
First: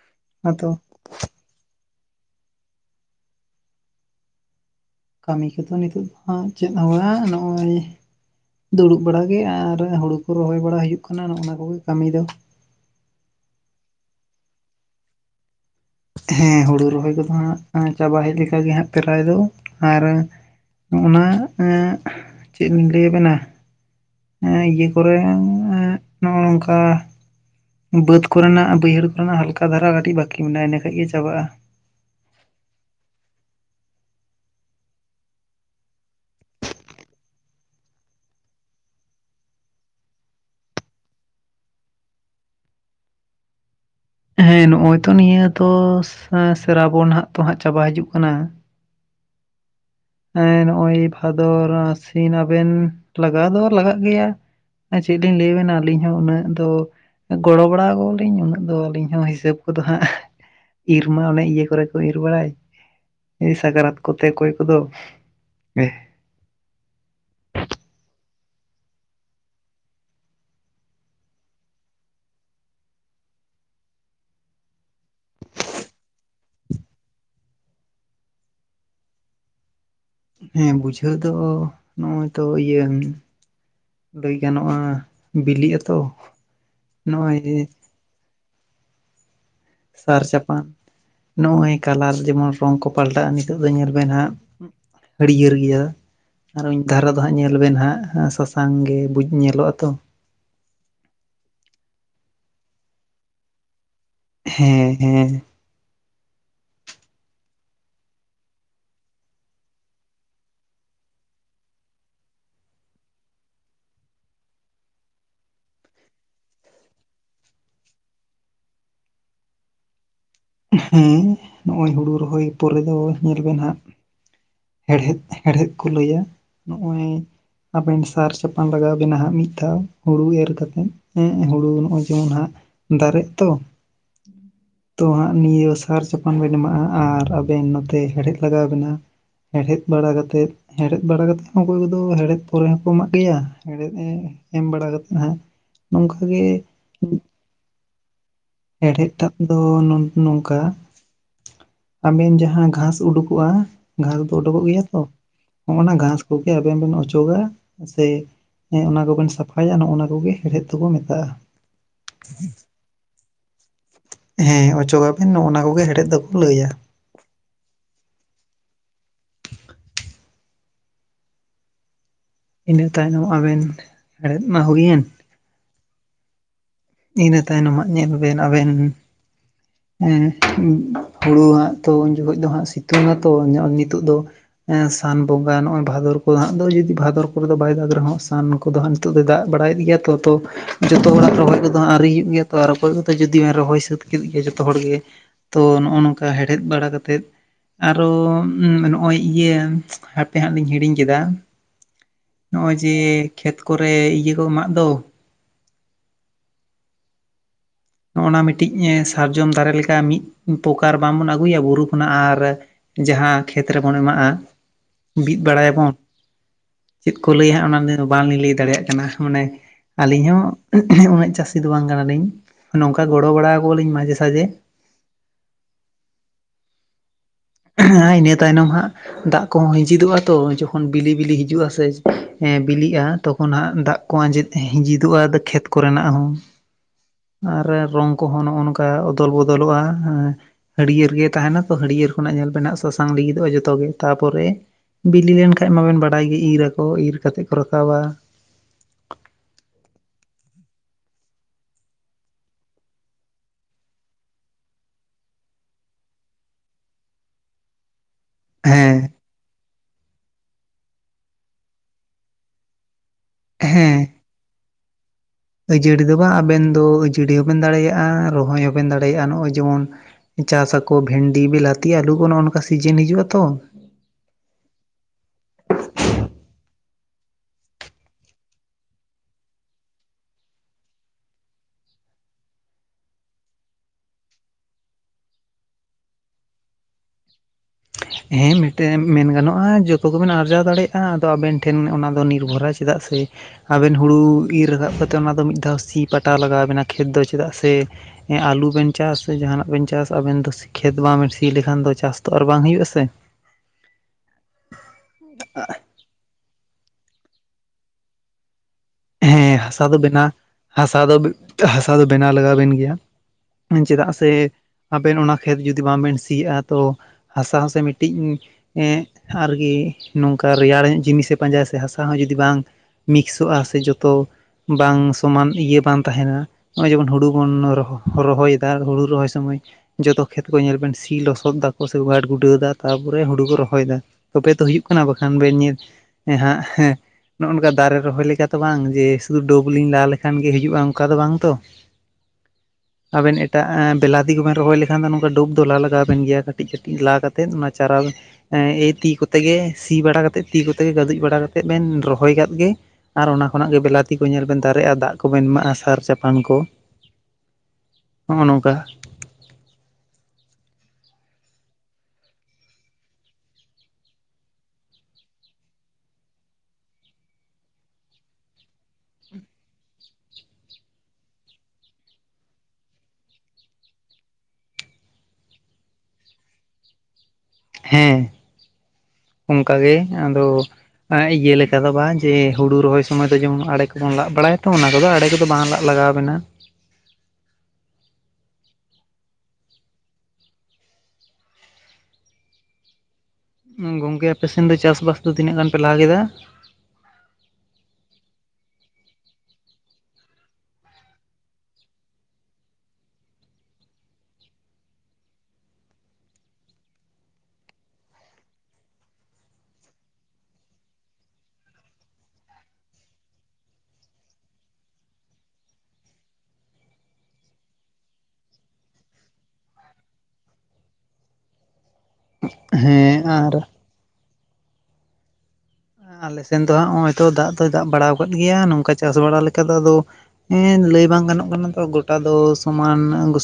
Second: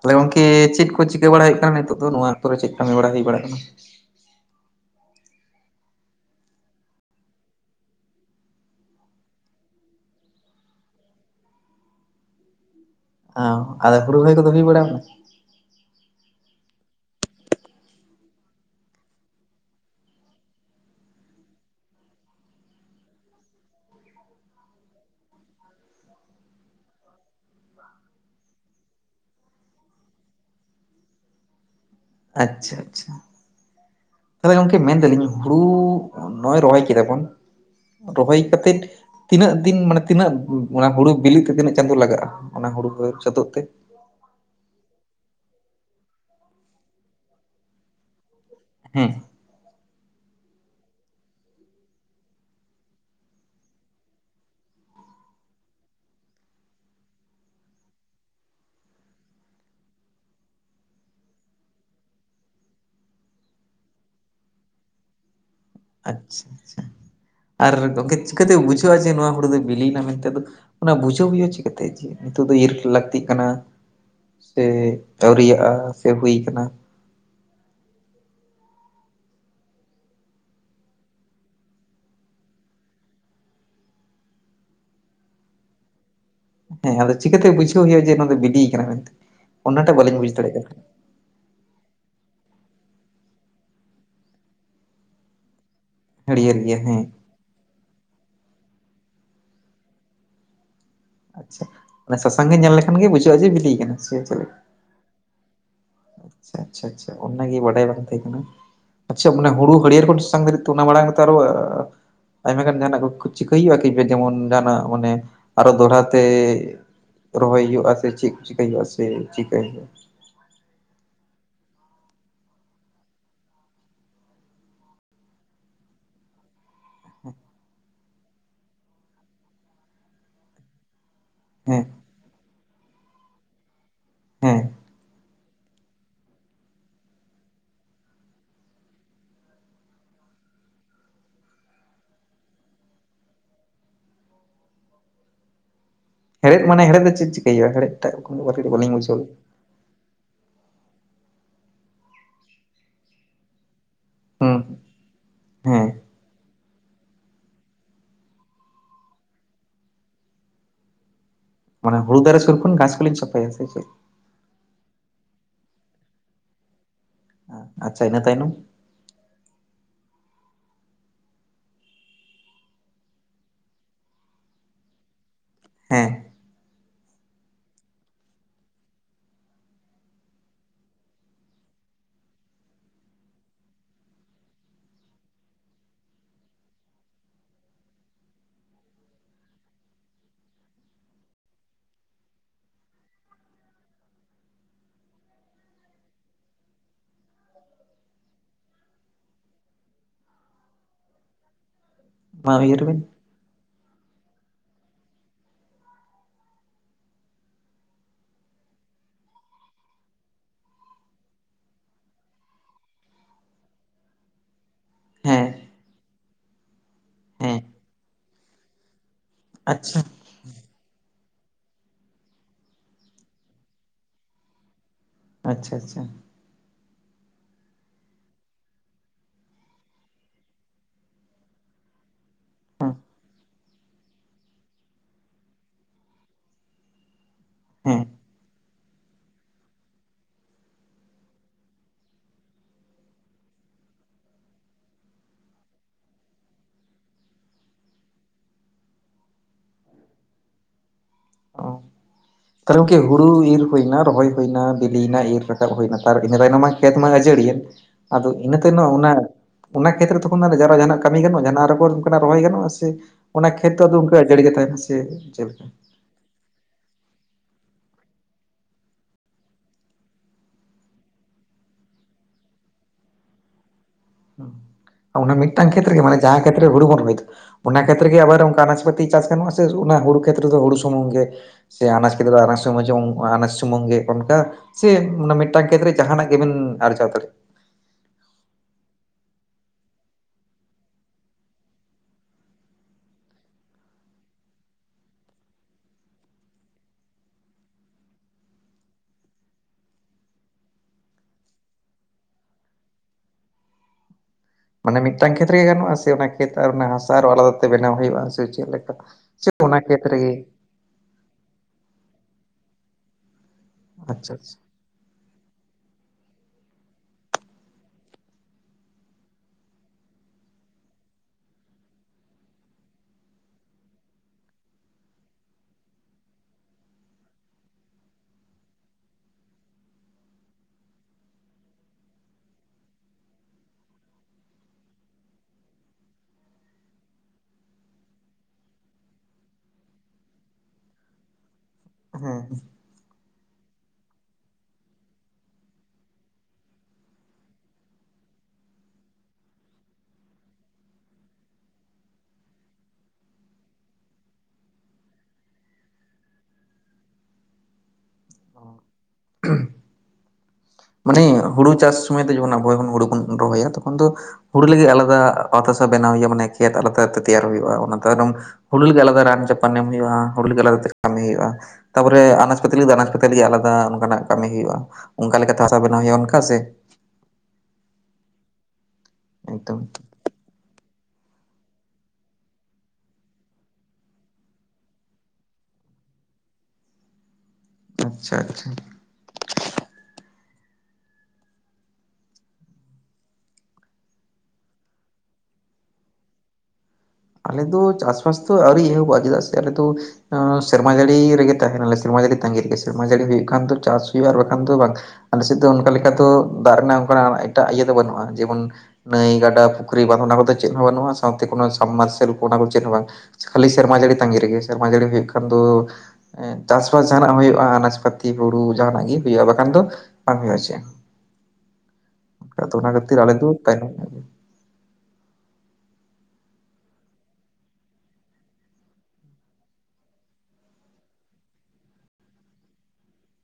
ᱛᱟᱞᱮ ᱜᱚᱢᱠᱮ ᱟᱫᱚ ᱪᱮᱫ ᱠᱚ ᱪᱤᱠᱟᱹ ᱵᱟᱲᱟ ᱦᱩᱭᱩᱜ ᱠᱟᱱᱟ ᱱᱤᱛᱳᱜ ᱫᱚ ᱱᱚᱣᱟ ᱟᱛᱳ ᱨᱮ ᱪᱮᱫ ᱠᱟᱹᱢᱤ ᱵᱟᱲᱟ ᱦᱳᱭ ᱵᱟᱲᱟᱜ ᱠᱟᱱᱟ ᱾ ᱠᱟᱹᱢᱤ ᱠᱚ ᱫᱚ ᱱᱤᱛᱳᱜ ᱫᱚ ᱦᱟᱸᱜ ᱪᱮᱫ ᱦᱚᱸ ᱵᱟ ᱱᱚᱜᱼᱚᱭ ᱾ ᱫᱩᱲᱩᱵ ᱵᱟᱲᱟ ᱜᱮ ᱟᱨ ᱦᱩᱲᱩ ᱠᱚ ᱨᱚᱦᱚᱭ ᱵᱟᱲᱟ ᱦᱩᱭᱩᱜ ᱠᱟᱱᱟ ᱱᱚᱜᱼᱱᱟ ᱠᱚ ᱜᱮ ᱠᱟᱹᱢᱤ ᱫᱚ ᱾ ᱟᱫᱚ ᱦᱩᱲᱩ ᱨᱚᱦᱚᱭ ᱠᱚ ᱫᱚ ᱦᱩᱭ ᱵᱟᱲᱟ ᱠᱟᱱᱟ? ᱦᱮᱸ ᱦᱩᱲᱩ ᱨᱚᱦᱚᱭ ᱠᱚ ᱫᱚ ᱦᱟᱸᱜ ᱪᱟᱵᱟ ᱦᱮᱡ ᱞᱮᱠᱟᱜᱮ ᱦᱟᱸᱜ ᱯᱨᱟᱭ ᱫᱚ ᱟᱨ ᱚᱱᱟ ᱮᱸ ᱪᱮᱫ ᱤᱧ ᱞᱟᱹᱭ ᱟᱵᱮᱱᱟ ᱾ ᱮᱸ ᱤᱭᱟᱹ ᱠᱚᱨᱮ ᱱᱚᱜᱼᱱᱚᱝᱠᱟ ᱾ ᱵᱟᱹᱫᱽ ᱠᱚᱨᱮᱱᱟᱜ ᱵᱟᱹᱭᱦᱟᱹᱲ ᱠᱚᱨᱮᱱᱟᱜ ᱦᱟᱞᱠᱟ ᱫᱷᱟᱨᱟ ᱠᱟᱹᱴᱤᱡ ᱵᱟᱹᱠᱤ ᱢᱮᱱᱟᱜᱼᱟ ᱤᱱᱟᱹ ᱠᱷᱟᱡ ᱜᱮ ᱪᱟᱵᱟᱜᱼᱟ ᱾ ᱟᱪᱪᱷᱟ ᱟᱪᱪᱷᱟ, ᱛᱚᱵᱮ ᱜᱚᱢᱠᱮ ᱢᱮᱱ ᱫᱟᱞᱤᱧ ᱦᱩᱲᱩ ᱱᱚᱜᱼᱚᱭ ᱨᱚᱦᱚᱭ ᱠᱮᱫᱟ ᱵᱚᱱ ᱾ ᱨᱚᱦᱚᱭ ᱠᱟᱛᱮᱫ ᱛᱤᱱᱟᱹᱜ ᱫᱤᱱ ᱢᱟᱱᱮ ᱛᱤᱱᱟᱹᱜ ᱚᱱᱟ ᱦᱩᱲᱩ ᱵᱤᱞᱤ ᱛᱮ ᱛᱤᱱᱟᱹᱜ ᱪᱟᱸᱫᱳ ᱞᱟᱜᱟᱜᱼᱟ, ᱚᱱᱟ ᱦᱩᱲᱩ ᱪᱟᱫᱚᱜ ᱛᱮ? ᱦᱮᱸ, ᱱᱚᱜ-ᱚᱭ ᱛᱚ ᱱᱤᱭᱟᱹ ᱫᱚ ᱥᱨᱟᱵᱚᱱ ᱦᱟᱸᱜ ᱛᱚ ᱦᱟᱸᱜ ᱪᱟᱵᱟ ᱦᱤᱡᱩᱜ ᱠᱟᱱᱟ ᱾ ᱦᱩᱸ, ᱮᱸ ᱱᱚᱜᱼᱚᱭ ᱵᱷᱟᱫᱚᱨ ᱟᱥᱤᱱ ᱟᱵᱮᱱ ᱞᱟᱜᱟᱣ ᱫᱚ ᱞᱟᱜᱟᱜ ᱜᱮᱭᱟ᱾ ᱮᱸ ᱪᱮᱜ ᱞᱤᱧ ᱞᱟᱹᱭ ᱵᱤᱱᱟ ᱟᱹᱞᱤᱧ ᱦᱚᱸ ᱩᱱᱟᱹᱜ ᱫᱚ ᱜᱚᱲᱚ ᱵᱟᱲᱟ ᱠᱚᱞᱤᱧ ᱩᱱᱟᱹᱜ ᱫᱚ ᱟᱹᱞᱤᱧ ᱦᱚᱸ ᱦᱤᱥᱟᱹᱵᱽ ᱠᱚ ᱫᱚ ᱦᱟᱸᱜ ᱾ ᱤᱨ ᱢᱟ ᱚᱱᱮ ᱤᱭᱟᱹ ᱠᱚᱨᱮ ᱠᱚ ᱤᱨ ᱵᱟᱲᱟᱭ ᱥᱟᱠᱨᱟᱛ ᱠᱚᱛᱮ ᱚᱠᱚᱭ ᱠᱚ ᱫᱚ ᱾ [UNINTELLIGIBLE] ᱟᱪᱪᱷᱟ ᱟᱪᱪᱷᱟ, ᱟᱨ ᱜᱚᱝᱠᱮ ᱪᱤᱠᱟᱹᱛᱮ ᱵᱩᱡᱷᱟᱹᱜᱼᱟ ᱡᱮ ᱱᱚᱣᱟ ᱦᱩᱲᱩ ᱫᱚ ᱵᱤᱞᱤᱭᱱᱟ ᱢᱮᱱᱛᱮ ᱫᱚ? ᱚᱱᱟ ᱵᱩᱡᱷᱟᱹᱣ ᱜᱮᱭᱟ ᱪᱤᱠᱟᱹᱛᱮ ᱡᱮ ᱱᱤᱛᱚᱜ ᱫᱚ ᱤᱨ ᱞᱟᱹᱠᱛᱤᱜ ᱠᱟᱱᱟ? ᱥᱮ ᱟᱹᱣᱨᱤᱭᱟᱜᱼᱟ ᱥᱮ ᱦᱩᱭ ᱠᱟᱱᱟ? ᱦᱮᱸ ᱵᱩᱡᱷᱟᱹᱣ ᱫᱚ ᱱᱚᱜᱼᱚᱭ ᱛᱚ ᱤᱭᱟᱹ ᱞᱟᱹᱭ ᱜᱟᱱᱚᱜᱼᱟ ᱵᱤᱞᱤᱜ-ᱟ ᱛᱚ, ᱦᱮᱸ ᱟᱫᱚ ᱪᱤᱠᱟᱹᱛᱮ ᱵᱩᱡᱷᱟᱹᱣ ᱜᱮᱭᱟ ᱡᱮ ᱱᱚᱣᱟ ᱫᱚ ᱵᱤᱞᱤᱭ ᱠᱟᱱᱟ ᱢᱮᱱᱛᱮ? ᱚᱱᱟᱴᱟᱜ ᱵᱟᱹᱞᱤᱧ ᱥᱟᱨ ᱵᱩᱡᱽ ᱫᱟᱲᱮᱭᱟᱜ ᱪᱟᱯᱟᱱ᱾ ᱠᱟᱱ ᱛᱟᱦᱮᱸᱫ ᱱᱚᱜᱼᱚᱭ ᱠᱟᱞᱟᱨ ᱡᱮᱢᱚᱱ ᱨᱚᱝ ᱠᱚ ᱯᱟᱞᱴᱟᱜᱼᱟ ᱱᱤᱛᱚᱜ ᱫᱚ ᱧᱮᱞ ᱢᱮ ᱱᱟᱦᱟᱜ ᱦᱟᱹᱨᱭᱟᱹᱲ ᱜᱮᱭᱟ᱾ ᱦᱟᱹᱲᱭᱟᱹᱨ ᱟᱨᱚ ᱜᱮᱭᱟ ᱩᱧ ᱦᱮᱸ ᱫᱷᱟᱨᱮ ᱫᱚ ᱦᱟᱸᱜ ᱧᱮᱞ ᱵᱮᱱ ᱦᱟᱸᱜ ᱥᱟᱥᱟᱝ ᱜᱮ ᱵᱩᱡᱽ ᱧᱮᱞᱚᱜᱼᱟ ᱛᱚ᱾ ᱟᱪᱪᱷᱟ ᱢᱟᱱᱮ ᱥᱟᱥᱟᱝ ᱜᱮ ᱧᱮᱞ ᱞᱮᱠᱷᱟᱱ ᱜᱮ ᱵᱩᱡᱷᱟᱹᱜᱼᱟ ᱡᱮ ᱵᱤᱞᱤᱭ ᱠᱟᱱᱟ ᱥᱮ ᱪᱮᱫ? ᱞᱮᱠᱟ ᱦᱮᱸ ᱦᱮᱸ᱾ ᱟᱪᱪᱷᱟ ᱟᱪᱪᱷᱟ ᱟᱪᱪᱷᱟ, ᱚᱱᱟᱜᱮ ᱵᱟᱰᱟᱭ ᱵᱟᱝ ᱛᱟᱦᱮᱸ ᱠᱟᱱᱟ᱾ ᱟᱪᱪᱷᱟ ᱚᱱᱟ ᱦᱩᱲᱩ ᱦᱟᱹᱲᱭᱟᱹᱨ ᱠᱷᱚᱱ ᱥᱟᱥᱟᱝ ᱫᱟᱲᱤᱡ ᱛᱮ ᱚᱱᱟ ᱢᱟᱲᱟᱝ [UNINTELLIGIBLE] ᱟᱨᱚ- ᱟᱭᱢᱟ ᱜᱟᱱ ᱡᱟᱦᱟᱸᱱᱟᱜ ᱠᱚ ᱪᱤᱠᱟᱹᱭ ᱦᱩᱭᱩᱜᱼᱟ ᱠᱤ ᱡᱮᱢᱚᱱ ᱡᱟᱦᱟᱸᱱᱟᱜ ᱢᱟᱱᱮ ᱟᱨᱚ ᱫᱚᱲᱦᱟ ᱛᱮ ᱨᱚᱦᱚᱭ ᱦᱩᱭᱩᱜ ᱟ ᱥᱮ ᱪᱮᱫ ᱪᱤᱠᱟᱹᱭ ᱦᱩᱭᱩᱜ-ᱟ ᱥᱮ ᱪᱤᱠᱟᱹᱭ ᱦᱩᱭᱩᱜᱼᱟ? ᱦᱩᱸ, ᱱᱚᱜᱼᱚᱭ ᱦᱩᱲᱩ ᱨᱚᱦᱚᱭ ᱯᱚᱨᱮ ᱫᱚ ᱧᱮᱞ ᱵᱮᱱ ᱦᱟᱜᱸ, ᱦᱮᱲᱦᱮᱫ ᱦᱮᱲᱦᱮᱫ ᱠᱚ ᱞᱟᱹᱭᱟ ᱱᱚᱜᱼᱚᱭ ᱟᱵᱮᱱ ᱥᱟᱨ ᱪᱟᱯᱟᱱ ᱞᱟᱜᱟᱣ ᱵᱮᱱᱟ ᱦᱟᱜᱸ ᱢᱤᱫ ᱫᱷᱟᱣ ᱦᱩᱲᱩ ᱮᱨ ᱠᱟᱛᱮᱫ, ᱦᱮᱸ ᱦᱩᱲᱩ ᱱᱚᱜᱼᱚᱭ ᱡᱮᱢᱚᱱ ᱦᱟᱸᱜ, ᱫᱟᱨᱮᱜ-ᱟ ᱛᱚ᱾ ᱦᱮᱸ᱾ ᱛᱚ ᱦᱟᱸᱜ ᱱᱤᱭᱟᱹ ᱥᱟᱨ ᱪᱟᱯᱟᱱ ᱵᱮᱱ ᱮᱢᱟᱜᱼᱟ ᱟᱨ ᱟᱵᱮᱱ ᱱᱚᱛᱮ ᱦᱮᱲᱦᱮᱫ ᱞᱟᱜᱟᱣ ᱵᱮᱱᱟ᱾ ᱦᱮᱲᱦᱮᱫ ᱵᱟᱲᱟ ᱠᱟᱛᱮᱫ, ᱦᱮᱲᱦᱮᱫ ᱵᱟᱲᱟ ᱠᱟᱛᱮᱫ ᱚᱠᱚᱭ ᱠᱚᱫᱚ ᱦᱮᱲᱦᱮᱫ ᱯᱚᱨᱮ ᱦᱚᱸᱠᱚ ᱮᱢᱟᱜ ᱜᱮᱭᱟ᱾ ᱦᱮᱲᱦᱮᱫ ᱮᱢ ᱵᱟᱲᱟ ᱠᱟᱛᱮᱫ ᱦᱟᱸᱜ, ᱱᱚᱝᱠᱟ ᱜᱮ ᱦᱮᱲᱮᱫ ᱢᱟᱱᱮ ᱦᱮᱲᱮᱫ ᱫᱚ ᱪᱮᱫ ᱪᱤᱠᱟᱹ ᱦᱩᱭᱩᱜᱼᱟ ᱦᱮᱲᱮᱫ ᱴᱟᱜ ᱠᱚ [UNINTELLIGIBLE] ᱵᱟᱞᱤᱧ ᱵᱩᱡᱷᱟᱹᱣ ᱛᱚ ᱱᱚ ᱱᱚᱝᱠᱟ, ᱟᱵᱮᱱ ᱡᱟᱦᱟᱸ ᱜᱷᱟᱸᱥ ᱩᱰᱩᱠᱚᱜᱼᱟ, ᱜᱷᱟᱸᱥ ᱫᱚ ᱦᱩᱸ ᱩᱰᱩᱠᱚᱜ ᱜᱮᱭᱟ ᱛᱚ᱾ ᱦᱮᱸ ᱦᱚᱸᱜ-ᱱᱟ ᱜᱷᱟᱸᱥ ᱠᱚᱜᱮ ᱟᱵᱮᱱ ᱵᱮᱱ ᱚᱪᱚᱜᱟ ᱥᱮ ᱦᱮᱸ ᱚᱱᱟ ᱠᱚᱵᱮᱱ ᱥᱟᱯᱷᱟᱭᱟ, ᱱᱚᱜᱼᱱᱟ ᱠᱚᱜᱮ ᱦᱮᱲᱦᱮᱫ ᱫᱚ ᱠᱚ ᱢᱮᱛᱟᱜᱼᱟ᱾ ᱢᱟᱱᱮ ᱦᱩᱲᱩ ᱫᱟᱨᱮ ᱥᱚᱨ ᱠᱷᱚᱱ ᱜᱷᱟᱸᱥ ᱠᱚᱞᱤᱧ ᱥᱟᱯᱷᱟᱭᱟ ᱥᱮ ᱪᱮᱫ? ᱦᱮᱸ ᱚᱪᱚᱜᱟᱵᱮᱱ ᱱᱚᱜ-ᱱᱟ ᱠᱚᱜᱮ ᱦᱮᱲᱮᱫ ᱫᱚᱠᱚ ᱞᱟᱹᱭᱟ᱾ ᱟᱪᱪᱷᱟ ᱤᱱᱟᱹ ᱛᱟᱭᱱᱚᱢ ᱾ ᱤᱱᱟᱹ ᱛᱟᱭᱱᱚᱢ ᱟᱵᱮᱱ ᱦᱮᱲᱮᱫ ᱢᱟ ᱦᱩᱭᱮᱱ, ᱦᱮᱸ᱾ ᱤᱱᱟᱹ ᱛᱟᱭᱱᱚᱢ ᱦᱟᱸᱜ ᱧᱮᱞ ᱵᱮᱱ ᱟᱵᱮᱱ, ᱦᱮᱸ ᱦᱩᱲᱩ ᱦᱟᱸᱜ ᱛᱚ ᱩᱱ ᱡᱚᱠᱷᱚᱡ ᱫᱚ ᱦᱟᱸᱜ ᱥᱤᱛᱩᱝᱟ ᱛᱚ ᱱᱤᱛᱳᱜ ᱫᱚ ᱮᱸ ᱥᱟᱱ ᱵᱚᱸᱜᱟ ᱱᱚᱜᱼᱚᱭ ᱵᱷᱟᱫᱚᱨ ᱠᱚ ᱦᱟᱸᱜ ᱫᱚ ᱡᱩᱫᱤ ᱵᱷᱟᱫᱚᱨ ᱠᱚᱨᱮ ᱫᱚ ᱵᱟᱭ ᱫᱟᱜᱽ ᱨᱮᱦᱚᱸ ᱥᱟᱱ ᱠᱚ ᱫᱚ ᱦᱟᱸᱜ ᱱᱤᱛᱚᱜ ᱫᱚᱭ ᱵᱟᱲᱟᱭᱮᱫ ᱜᱮᱭᱟ ᱛᱚ ᱛᱚ, ᱡᱚᱛᱚ ᱦᱚᱲᱟᱜ ᱨᱚᱦᱚᱭ ᱠᱚᱫᱚ ᱫᱚ ᱦᱟᱸᱜ ᱟᱹᱣᱨᱤ ᱦᱩᱭᱩᱜ ᱜᱮᱭᱟ ᱛᱚ ᱟᱨ ᱚᱠᱚᱭ ᱠᱚ ᱛᱚ ᱡᱩᱫᱤ ᱵᱮᱱ ᱨᱚᱦᱚᱭ ᱥᱟᱹᱛ ᱠᱮᱫ ᱜᱮᱭᱟ, ᱡᱚᱛᱚ ᱦᱚᱲ ᱜᱮ ᱛᱚ ᱱᱚᱜᱼᱚ ᱱᱚᱝᱠᱟ ᱦᱮᱲᱦᱮᱫ ᱵᱟᱲᱟ ᱠᱟᱛᱮᱫ, ᱟᱨᱚ ᱱᱚᱜᱼᱚᱭ ᱤᱭᱟᱹ, ᱦᱟᱯᱮ ᱦᱟᱸᱜ ᱞᱤᱧ ᱦᱤᱲᱤᱧ ᱠᱮᱫᱟ᱾ ᱢᱟ ᱱᱚᱜᱼᱚᱭ ᱩᱭᱦᱟᱹᱨ ᱡᱮ ᱵᱤᱱ ᱠᱷᱮᱛ ᱠᱚᱨᱮ ᱤᱭᱟᱹ ᱠᱚ ᱮᱢᱟᱜ ᱫᱚ, ᱱᱚᱜ-ᱱᱟ ᱢᱤᱫᱴᱤᱡ ᱥᱟᱨᱡᱚᱢ ᱫᱟᱨᱮ ᱞᱮᱠᱟ ᱢᱤᱫ ᱯᱚᱠᱟᱨ ᱵᱟᱝ ᱵᱚᱱ ᱟᱹᱜᱩᱭᱟ ᱵᱩᱨᱩ ᱠᱷᱚᱱᱟᱜ ᱟᱨ ᱡᱟᱦᱟᱸ ᱠᱷᱮᱛ ᱨᱮᱵᱚᱱ ᱮᱢᱟᱜᱼᱟ᱾ ᱵᱤᱫ ᱦᱮᱸ ᱵᱟᱲᱟᱭᱟᱵᱚᱱ, ᱪᱮᱫ ᱠᱚ ᱞᱟᱹᱭᱟ ᱦᱮᱸ ᱦᱟᱸᱜ ᱚᱱᱟ [UNINTELLIGIBLE] ᱵᱟᱝᱞᱤᱧ ᱞᱟᱹᱭ ᱫᱟᱲᱮᱭᱟᱜ ᱠᱟᱱᱟ᱾ ᱢᱟᱱᱮ ᱟᱪᱪᱷᱟ ᱟᱹᱞᱤᱧ ᱦᱚᱸ [INAUDIBLE] ᱩᱱᱟᱹᱜ ᱪᱟᱹᱥᱤ ᱫᱚ ᱵᱟᱝ ᱠᱟᱱᱟᱞᱤᱧ᱾ ᱱᱚᱝᱠᱟ ᱜᱚᱲᱚ ᱵᱟᱲᱟ ᱠᱚᱣᱟᱞᱤᱧ ᱢᱟᱡᱷᱮ ᱥᱟᱡᱷᱮ᱾ ᱟᱪᱪᱷᱟ ᱟᱪᱪᱷᱟ᱾ ᱦᱮᱸ ᱤᱱᱟᱹ ᱛᱟᱭᱱᱚᱢ ᱦᱟᱸᱜ ᱫᱟᱜ ᱠᱚᱦᱚᱸ ᱦᱤᱸᱡᱤᱫᱚᱜ-ᱟ ᱛᱚ ᱡᱚᱠᱷᱚᱱ ᱵᱤᱞᱤ ᱵᱤᱞᱤ ᱦᱤᱡᱩᱜ-ᱟᱥᱮ ᱦᱮᱸ ᱵᱤᱞᱤᱜ-ᱟ ᱛᱚᱠᱷᱚᱱ ᱦᱟᱸᱜ ᱫᱟᱜ ᱠᱚ ᱟᱸᱡᱮᱫ ᱦᱸᱤᱡᱤᱫᱚᱜ-ᱟ ᱟᱫᱚ ᱠᱷᱮᱛ ᱠᱚᱨᱮᱱᱟᱜ ᱦᱚᱸ ᱦ [INAUDIBLE] ᱟᱨ ᱨᱚᱝ ᱠᱚᱦᱚᱸ ᱱᱚᱜ-ᱚ ᱱᱚᱝᱠᱟ ᱚᱫᱚᱞ ᱵᱚᱫᱚᱞᱚᱜ-ᱟ ᱦᱮᱸ᱾ ᱦᱟᱹᱲᱭᱟᱹᱲ ᱜᱮ ᱛᱟᱦᱮᱸᱱᱟ ᱛᱚ ᱦᱟᱹᱨᱭᱟᱹᱨ ᱠᱷᱚᱱᱟᱜ ᱧᱮᱞ ᱵᱮᱱ ᱱᱟᱜ ᱥᱟᱥᱟᱝ ᱞᱟᱹᱜᱤᱫᱚᱜ-ᱟ ᱡᱚᱛᱚᱜ ᱜᱮ ᱛᱟᱨᱯᱚᱨᱮ- ᱵᱤᱞᱤ ᱞᱮᱱᱠᱷᱟᱱ ᱢᱟᱵᱮᱱ ᱵᱟᱰᱟᱭ ᱜᱮ ᱤᱨ ᱟᱠᱚ ᱤᱨ ᱠᱟᱛᱮ ᱠᱚ ᱨᱟᱠᱟᱵᱟ᱾ ᱛᱟᱨ ᱜᱚᱝᱠᱮ ᱦᱩᱲᱩ ᱤᱨ ᱦᱩᱭᱱᱟ ᱨᱚᱦᱚᱭ ᱦᱩᱭᱱᱟ ᱵᱤᱞᱤᱭᱮᱱᱟ ᱤᱨ ᱨᱟᱠᱟᱵ ᱦᱩᱭᱱᱟ ᱛᱟᱨ ᱤᱱᱟᱹ ᱛᱟᱭᱱᱢ ᱢᱟ ᱠᱷᱮᱛ ᱢᱟ ᱟᱹᱡᱟᱹᱲᱤ ᱮᱱ᱾ ᱟᱫᱚ ᱤᱱᱟᱹ ᱛᱟᱭᱱᱚᱢ ᱦᱮᱸ ᱚᱱᱟ ᱚᱱᱟ ᱠᱷᱮᱛ ᱨᱮ ᱛᱚ ᱠᱷᱚᱱ ᱫᱚ [UNINTELLIGIBLE] ᱠᱟᱹᱢᱤ ᱜᱟᱱᱚᱜ-ᱟ ᱡᱟᱦᱟᱱᱟᱜ ᱟᱨ [UNINTELLIGIBLE] ᱱᱟᱜ ᱨᱚᱦᱚᱭ ᱜᱟᱱᱚᱜ-ᱟ ᱥᱮ ᱚᱱᱟ ᱠᱷᱮᱛ ᱫᱚ ᱟᱫᱚ ᱩᱱᱠᱟ ᱟᱡᱟᱹᱲᱤ ᱜᱮ ᱛᱟᱦᱮᱸᱱᱟ ᱥᱮ ᱪᱮᱞᱠᱟ? ᱡᱟᱹᱲᱤ ᱫᱚ ᱵᱟᱝ ᱟᱵᱮᱱ ᱫᱚ ᱟᱹᱡᱟᱹᱲᱤ ᱦᱚᱸᱵᱮᱱ ᱫᱟᱲᱮᱭᱟᱜ-ᱟ, ᱨᱚᱦᱚᱸᱭ ᱦᱚᱸᱵᱮᱱ ᱫᱟᱲᱮᱭᱟᱜ-ᱟ ᱱᱚᱜ-ᱚᱭ ᱡᱮᱢᱚᱱ ᱪᱟᱥ ᱟᱠᱚ ᱵᱷᱮᱱᱰᱤ ᱵᱤᱞᱟᱹᱛᱤ ᱟᱹᱞᱩ ᱚᱱᱮ ᱚᱱᱠᱟ ᱥᱤᱡᱮᱱ ᱦᱤᱡᱩᱜ-ᱟ ᱛᱚ ᱚᱱᱟ ᱢᱤᱫᱴᱟᱝ ᱠᱷᱮᱛ ᱨᱮ ᱜᱮ ᱢᱟᱱᱮ ᱡᱟᱦᱟᱸ ᱠᱷᱮᱛᱨᱮ ᱦᱩᱲᱩ ᱵᱚᱱ ᱨᱚᱦᱚᱭ ᱫᱚ? ᱚᱱᱟ ᱠᱷᱮᱛ ᱨᱮ ᱜᱮ ᱟᱵᱟᱨ ᱚᱝᱠᱟ ᱟᱱᱟᱪ ᱯᱟᱹᱛᱤ ᱪᱟᱥ ᱜᱟᱱ-ᱟ ᱥᱮ ᱚᱱᱟ ᱦᱩᱲᱩ ᱠᱷᱮᱛ ᱨᱮ ᱫᱚ ᱦᱩᱲᱩ ᱥᱩᱢᱩᱝ ᱜᱮ ᱥᱮ ᱟᱱᱟᱡᱽ [UNINTELLIGIBLE] ᱟᱱᱟᱡ ᱥᱩᱢᱝᱜ ᱜᱮ ᱚᱱᱠᱟ ᱥᱮ ᱚᱱᱟ ᱢᱤᱫᱴᱟᱝ ᱠᱷᱮᱛ ᱨᱮ ᱡᱟᱦᱟᱸᱱᱟᱜ ᱜᱮᱵᱤᱱ ᱟᱨᱡᱟᱣ ᱫᱟᱲᱮᱭᱟᱜ-ᱟ? ᱦᱮᱸ ᱢᱤᱫᱴᱮᱱ ᱢᱮᱱ ᱜᱟᱱᱚᱜ-ᱟ ᱡᱚᱛᱚ ᱜᱮᱵᱮᱱ ᱟᱨᱡᱟᱣ ᱫᱟᱲᱮᱭᱟᱜ-ᱟ ᱟᱫᱚ ᱟᱵᱮᱱ ᱴᱷᱮᱱ ᱚᱱᱟ ᱫᱚ ᱱᱤᱨᱵᱷᱚᱨᱟᱭ ᱪᱮᱫᱟᱜ ᱥᱮ ᱟᱵᱤᱱ ᱦᱩᱲᱩ ᱤᱨ ᱨᱟᱠᱟᱵ ᱠᱟᱛᱮ ᱚᱱᱟ ᱫᱚ ᱢᱤᱫ ᱫᱷᱟᱣ ᱥᱤ ᱯᱟᱴᱟᱣ ᱞᱟᱜᱟᱣ ᱵᱮᱱᱟ ᱠᱷᱮᱛ ᱫᱚ ᱪᱮᱫᱟᱜ ᱥᱮ ᱦᱮᱸ ᱟᱞᱩ ᱵᱮᱱ ᱪᱟᱥ ᱥᱮ ᱡᱟᱦᱟᱸᱱᱟᱜ ᱵᱮᱱ ᱪᱟᱥ ᱟᱵᱮᱱ ᱫᱚ ᱠᱷᱮᱛ ᱵᱟᱵᱮᱱ ᱥᱤ ᱞᱮᱠᱷᱟᱱ ᱫᱚ ᱪᱟᱥ ᱫᱚ ᱟᱨ ᱵᱟᱝ ᱦᱩᱭᱩᱜ-ᱟ ᱥᱮ᱾ [UNINTELLIGIBLE] ᱢᱟᱱᱮ ᱢᱤᱫᱴᱟᱝ ᱠᱷᱮᱛ ᱨᱮᱜᱮ ᱜᱟᱱᱚᱜ-ᱟ ᱥᱮ ᱚᱱᱟ ᱠᱷᱮᱛ ᱟᱨ ᱚᱱᱟ ᱦᱟᱥᱟ ᱟᱨ ᱟᱞᱟᱫᱟ ᱛᱮ ᱵᱮᱱᱟᱣ ᱦᱩᱭᱩᱜ-ᱟ ᱥᱮ ᱪᱮᱫ ᱞᱮᱠᱟ? ᱥᱮ ᱦᱮᱸ ᱚᱱᱟ ᱦᱟᱥᱟ ᱫᱚ ᱠᱷᱮᱛ ᱵᱮᱱᱟ ᱨᱮᱜᱮ ᱦᱟᱥᱟ ᱫᱚ ᱦᱟᱥᱟ ᱫᱚ ᱵᱮᱱᱟᱣ ᱞᱟᱜᱟᱣ ᱵᱤᱱ ᱜᱮᱭᱟ᱾ ᱪᱮᱫᱟᱜ ᱥᱮ ᱟᱪᱪᱷᱟ ᱟᱪᱪᱷᱟ ᱟᱵᱮᱱ ᱚᱱᱟ ᱠᱷᱮᱛ ᱡᱩᱫᱤ ᱵᱟᱝᱵᱮᱱ ᱥᱤᱭᱟᱜ-ᱟ ᱛᱚ ᱦᱟᱥᱟ ᱦᱚᱸ ᱥᱮ ᱢᱤᱫᱴᱤᱡ ᱮ ᱟᱹᱨᱠᱤ ᱱᱚᱝᱠᱟ ᱨᱮᱭᱟᱲ ᱧᱚᱜ ᱡᱤᱱᱤᱥᱮ ᱯᱟᱸᱡᱟ ᱥᱮ ᱦᱟᱥᱟ ᱦᱚᱸ ᱡᱩᱫᱤ ᱵᱟᱝ ᱢᱤᱠᱥᱚᱜ-ᱟ ᱥᱮ ᱡᱚᱛᱚ, ᱵᱟᱝ ᱥᱚᱢᱟᱱ ᱤᱭᱟᱹ ᱵᱟᱝ ᱛᱟᱦᱮᱸᱱᱟ᱾ ᱱᱚᱜ-ᱚᱭ ᱡᱮᱢᱚᱱ ᱦᱩᱲᱩ ᱵᱚᱱ ᱨᱚ ᱨᱚᱦᱚᱭᱮᱫᱟ ᱦᱩᱲᱩ ᱨᱚᱦᱚᱭ ᱥᱚᱢᱚᱭ ᱡᱚᱛᱚ ᱠᱷᱮᱛ ᱠᱚ ᱧᱮᱞ ᱵᱮᱱ ᱥᱤ ᱞᱚᱥᱚᱫ ᱫᱟᱠᱚ ᱥᱮ‌ ᱜᱟᱴ ᱜᱩᱰᱟᱹᱣ ᱫᱟ ᱛᱟᱨᱯᱚᱨᱮ ᱦᱩᱲᱩ ᱠᱚ ᱨᱚᱦᱚᱭᱮᱫᱟ᱾ ᱛᱯᱮ ᱛᱚ ᱦᱩᱭᱩᱜ ᱠᱟᱱᱟ ᱵᱟᱠᱷᱟᱱ ᱵᱮᱱ ᱱᱤᱛ ᱦᱟᱸᱜ ᱦᱮᱸ ᱱᱚᱜ-ᱱᱚᱝᱠᱟ ᱫᱟᱨᱮ ᱨᱚᱦᱚᱭ ᱞᱮᱠᱟ ᱛᱚ ᱵᱟᱝ ᱡᱮ ᱥᱩᱫᱩ ᱰᱳᱵᱽ ᱞᱤᱧ ᱞᱟ ᱞᱮᱠᱷᱟᱱ ᱜᱮ ᱦᱤᱡᱩᱜ-ᱟ ᱚᱝᱠᱟ ᱫᱚ ᱵᱟᱝ ᱛᱚ᱾ ᱦᱚᱸ ᱟᱵᱮᱱ ᱮᱴᱟᱜ ᱵᱮᱞᱟᱛᱤ ᱠᱚᱵᱮᱱ ᱨᱚᱦᱸᱚᱭ ᱞᱮᱠᱷᱟᱱ ᱫᱚ ᱱᱚᱝᱠᱟ ᱰᱩᱵ ᱫᱚ ᱞᱟ ᱞᱟᱜᱟᱣ ᱟᱵᱮᱱ ᱜᱮᱭᱟ ᱠᱟᱹᱴᱤᱡ ᱠᱟᱹᱴᱤᱡ᱾ ᱞᱟ ᱠᱟᱛᱮᱫ ᱚᱱᱟ ᱪᱟᱨᱟ ᱮ ᱮᱹ ᱛᱤ ᱠᱚᱛᱮ ᱜᱮ ᱥᱤ ᱵᱟᱲᱟ ᱠᱟᱛᱮᱜ ᱛᱤ ᱠᱚᱛᱮ ᱜᱮ ᱜᱟᱹᱫᱩᱡ ᱵᱟᱲᱟ ᱠᱟᱛᱮᱜ ᱵᱮᱱ ᱨᱚᱦᱚᱸᱭ ᱠᱟᱜ ᱜᱮ᱾ ᱟᱨ ᱚᱱᱟ ᱠᱷᱚᱱᱟᱜ ᱜᱮ ᱵᱤᱞᱟᱛᱤ ᱠᱚ ᱧᱮᱞ ᱵᱮᱱ ᱫᱟᱨᱮᱜ-ᱟ ᱫᱟᱜ ᱠᱚᱵᱮᱱ ᱮᱢᱟᱜ-ᱟ ᱥᱟᱨ ᱪᱟᱯᱟᱱ ᱠᱚ᱾ [INAUDIBLE] ᱦᱚᱜ-ᱚ ᱱᱚᱝᱠᱟ᱾ [INAUDIBLE] ᱢᱟᱱᱮ ᱦᱩᱲᱩ ᱪᱟᱥ ᱥᱚᱢᱚᱭ ᱫᱚ ᱡᱚᱠᱷᱚᱱ ᱟᱵᱚ ᱜᱮ ᱵᱚᱱ ᱦᱩᱲᱩ ᱵᱚᱱ ᱨᱚᱦᱚᱸᱭᱟ ᱛᱚᱠᱷᱚᱱ ᱫᱚ ᱦᱩᱲᱩ ᱞᱟᱹᱜᱤᱫ ᱟᱞᱟᱫᱟ ᱚᱛ ᱦᱟᱥᱟ ᱵᱮᱱᱟᱣ ᱦᱩᱭᱩᱜ-ᱟ ᱢᱟᱱᱮ ᱠᱷᱮᱛ ᱟᱞᱟᱫᱟ ᱛᱮ ᱛᱮᱭᱟᱨ ᱦᱩᱭᱩᱜ-ᱟ ᱚᱱᱟ ᱛᱟᱭᱱᱚᱢ ᱦᱩᱲᱩ ᱞᱟᱹᱜᱤᱫ ᱟᱞᱟᱫᱟ ᱨᱟᱱ ᱪᱟᱯᱟᱱ ᱮᱢ ᱦᱩᱭᱩᱜ-ᱟ ᱦᱩᱲᱩ ᱞᱟᱹᱜᱤᱫ ᱟᱞᱟᱫᱟ ᱛᱮ ᱠᱟᱹᱢᱤ ᱦᱩᱭᱩᱜ-ᱟ᱾ ᱛᱟᱯᱚᱨᱮ ᱟᱱᱟᱡᱽ ᱯᱟᱹᱛᱤ ᱞᱟᱹᱜᱤᱫ ᱫᱚ ᱟᱱᱟᱡᱽ ᱯᱟᱹᱛᱤ ᱞᱟᱹᱜᱤᱫ ᱟᱞᱟᱫᱟ ᱚᱱᱠᱟᱱᱟᱜ ᱠᱟᱹᱢᱤ ᱦᱩᱭᱩᱜ-ᱟ ᱚᱱᱠᱟ ᱞᱮᱠᱟᱛ ᱛᱟᱥᱟ ᱵᱮᱱᱟᱣ ᱦᱩᱭᱩᱜᱼᱟ ᱚᱱᱠᱟ ᱥᱮ ᱦᱮᱸ, ᱚᱱᱠᱟ ᱮᱠᱫᱚᱢ ᱜᱮ ᱟᱫᱚ ᱮᱸ ᱤᱭᱟᱹ ᱞᱮᱠᱟ ᱫᱚ ᱵᱟᱝ ᱡᱮ, ᱦᱩᱲᱩ ᱨᱚᱦᱚᱭ ᱥᱚᱢᱚᱭ ᱫᱚ ᱡᱮᱢᱚᱱ, ᱟᱲᱮ ᱠᱚᱵᱚᱱ ᱞᱟᱜ ᱵᱟᱲᱟᱭᱟ ᱛᱚ, ᱚᱱᱟ ᱠᱚᱫᱚ ᱟᱲᱮ ᱠᱚᱫᱚ ᱵᱟᱝ ᱞᱟᱜ ᱞᱟᱜᱟᱣ ᱵᱮᱱᱟ᱾ ᱟᱪᱪᱷᱟ ᱟᱪᱪᱷᱟ᱾ ᱜᱚᱝᱠᱮ ᱟᱯᱮᱥᱮᱱ ᱫᱚ, ᱪᱟᱥᱵᱟᱥ ᱫᱚ ᱛᱤᱱᱟᱹᱜ ᱜᱟᱱ ᱯᱮ ᱞᱟᱦᱟ ᱠᱮᱫᱟ? ᱟᱞᱮ ᱫᱚ ᱪᱟᱥᱵᱟᱥ ᱫᱚ ᱟᱹᱣᱨᱤ ᱮᱦᱚᱵᱚᱜ-ᱟ, ᱪᱮᱫᱟᱜ ᱥᱮ ᱟᱞᱮ ᱫᱚ ᱚ ᱥᱮᱨᱢᱟ ᱡᱟᱹᱲᱤ ᱨᱮᱜᱮ ᱛᱟᱦᱮᱱᱟᱞᱮ, ᱥᱮᱨᱢᱟ ᱡᱟᱹᱲᱤ ᱛᱟᱸᱜᱤ ᱨᱮᱜᱮ, ᱥᱮᱨᱢᱟ ᱡᱟᱹᱲᱤ ᱦᱩᱭᱩᱜ ᱠᱷᱟᱱ ᱫᱚ ᱪᱟᱥ ᱦᱩᱭᱩᱜᱼᱟ, ᱟᱨ ᱵᱟᱠᱷᱟᱱ ᱫᱚ ᱵᱟᱝ᱾ ᱟᱞᱮ ᱥᱮᱫ ᱫᱚ ᱚᱱᱠᱟ ᱞᱮᱠᱟ ᱛᱚ, ᱫᱟᱜ ᱨᱮᱱᱟᱜ ᱚᱱᱠᱟᱱᱟᱜ ᱮᱴᱟᱜ ᱤᱭᱟᱹ ᱫᱚ ᱵᱟᱹᱱᱩᱜᱼᱟ, ᱡᱮᱢᱚᱱ ᱱᱟᱹᱭ, ᱜᱟᱰᱟ, ᱯᱩᱠᱷᱨᱤ, ᱵᱟᱸᱫ ᱚᱱᱟ ᱠᱚᱫᱚ ᱪᱮᱫ ᱦᱚᱸ ᱵᱟᱹᱱᱩᱜᱼᱟ, ᱥᱟᱶᱛᱮ ᱠᱳᱱᱳ ᱥᱟᱢᱢᱟᱨᱥᱮᱞ ᱚᱱᱟ ᱠᱚᱫᱚ ᱪᱮᱫ ᱦᱚᱸ ᱵᱟᱝ, ᱠᱷᱟᱹᱞᱤ ᱥᱮᱨᱢᱟ ᱡᱟᱹᱲᱤ ᱛᱟᱸᱜᱤ ᱨᱮᱜᱤ, ᱥᱮᱨᱢᱟ ᱡᱟᱹᱲᱤ ᱦᱩᱭᱩᱜ ᱠᱟᱱ ᱫᱚ ᱪᱟᱥᱵᱟᱥ ᱡᱟᱦᱟᱱᱟᱜ ᱦᱩᱭᱩᱜᱼᱟ, ᱟᱱᱟᱡᱯᱟᱛᱤ ᱦᱩᱲᱩ ᱡᱟᱦᱟᱱᱟᱜ ᱜᱮ ᱦᱩᱭᱩᱜᱼᱟ, ᱵᱟᱠᱷᱟᱱ ᱫᱚ ᱵᱟᱝ ᱦᱩᱭᱩᱜᱼᱟ ᱪᱮᱫ ᱦᱚᱸ᱾ ᱟᱫᱚ ᱚᱱᱟ ᱠᱷᱟᱹᱛᱤᱨ ᱦᱮᱸ ᱟᱞᱮ ᱫᱚ, ᱟᱨ ᱛᱟᱭᱱᱚᱢ ᱧᱚᱜ ᱜᱮ᱾ ᱟᱞᱮ ᱥᱮᱱ ᱫᱚ ᱦᱟᱸᱜ ᱱᱚᱜᱼᱚᱭ ᱛᱚ, ᱫᱟᱜ ᱫᱚᱭ ᱫᱟᱜ ᱵᱟᱲᱟ ᱟᱠᱟᱫ ᱜᱮᱭᱟ, ᱱᱚᱝᱠᱟ ᱪᱟᱥ ᱵᱟᱲᱟ ᱞᱮᱠᱟ ᱫᱚ ᱟᱫᱚ ᱦᱮᱸ ᱞᱟᱹᱭ ᱵᱟᱝ ᱜᱟᱱᱚᱜ ᱠᱟᱱᱟ ᱛᱚ, ᱜᱚᱴᱟ ᱫᱚ ᱥᱚᱢᱟᱱ,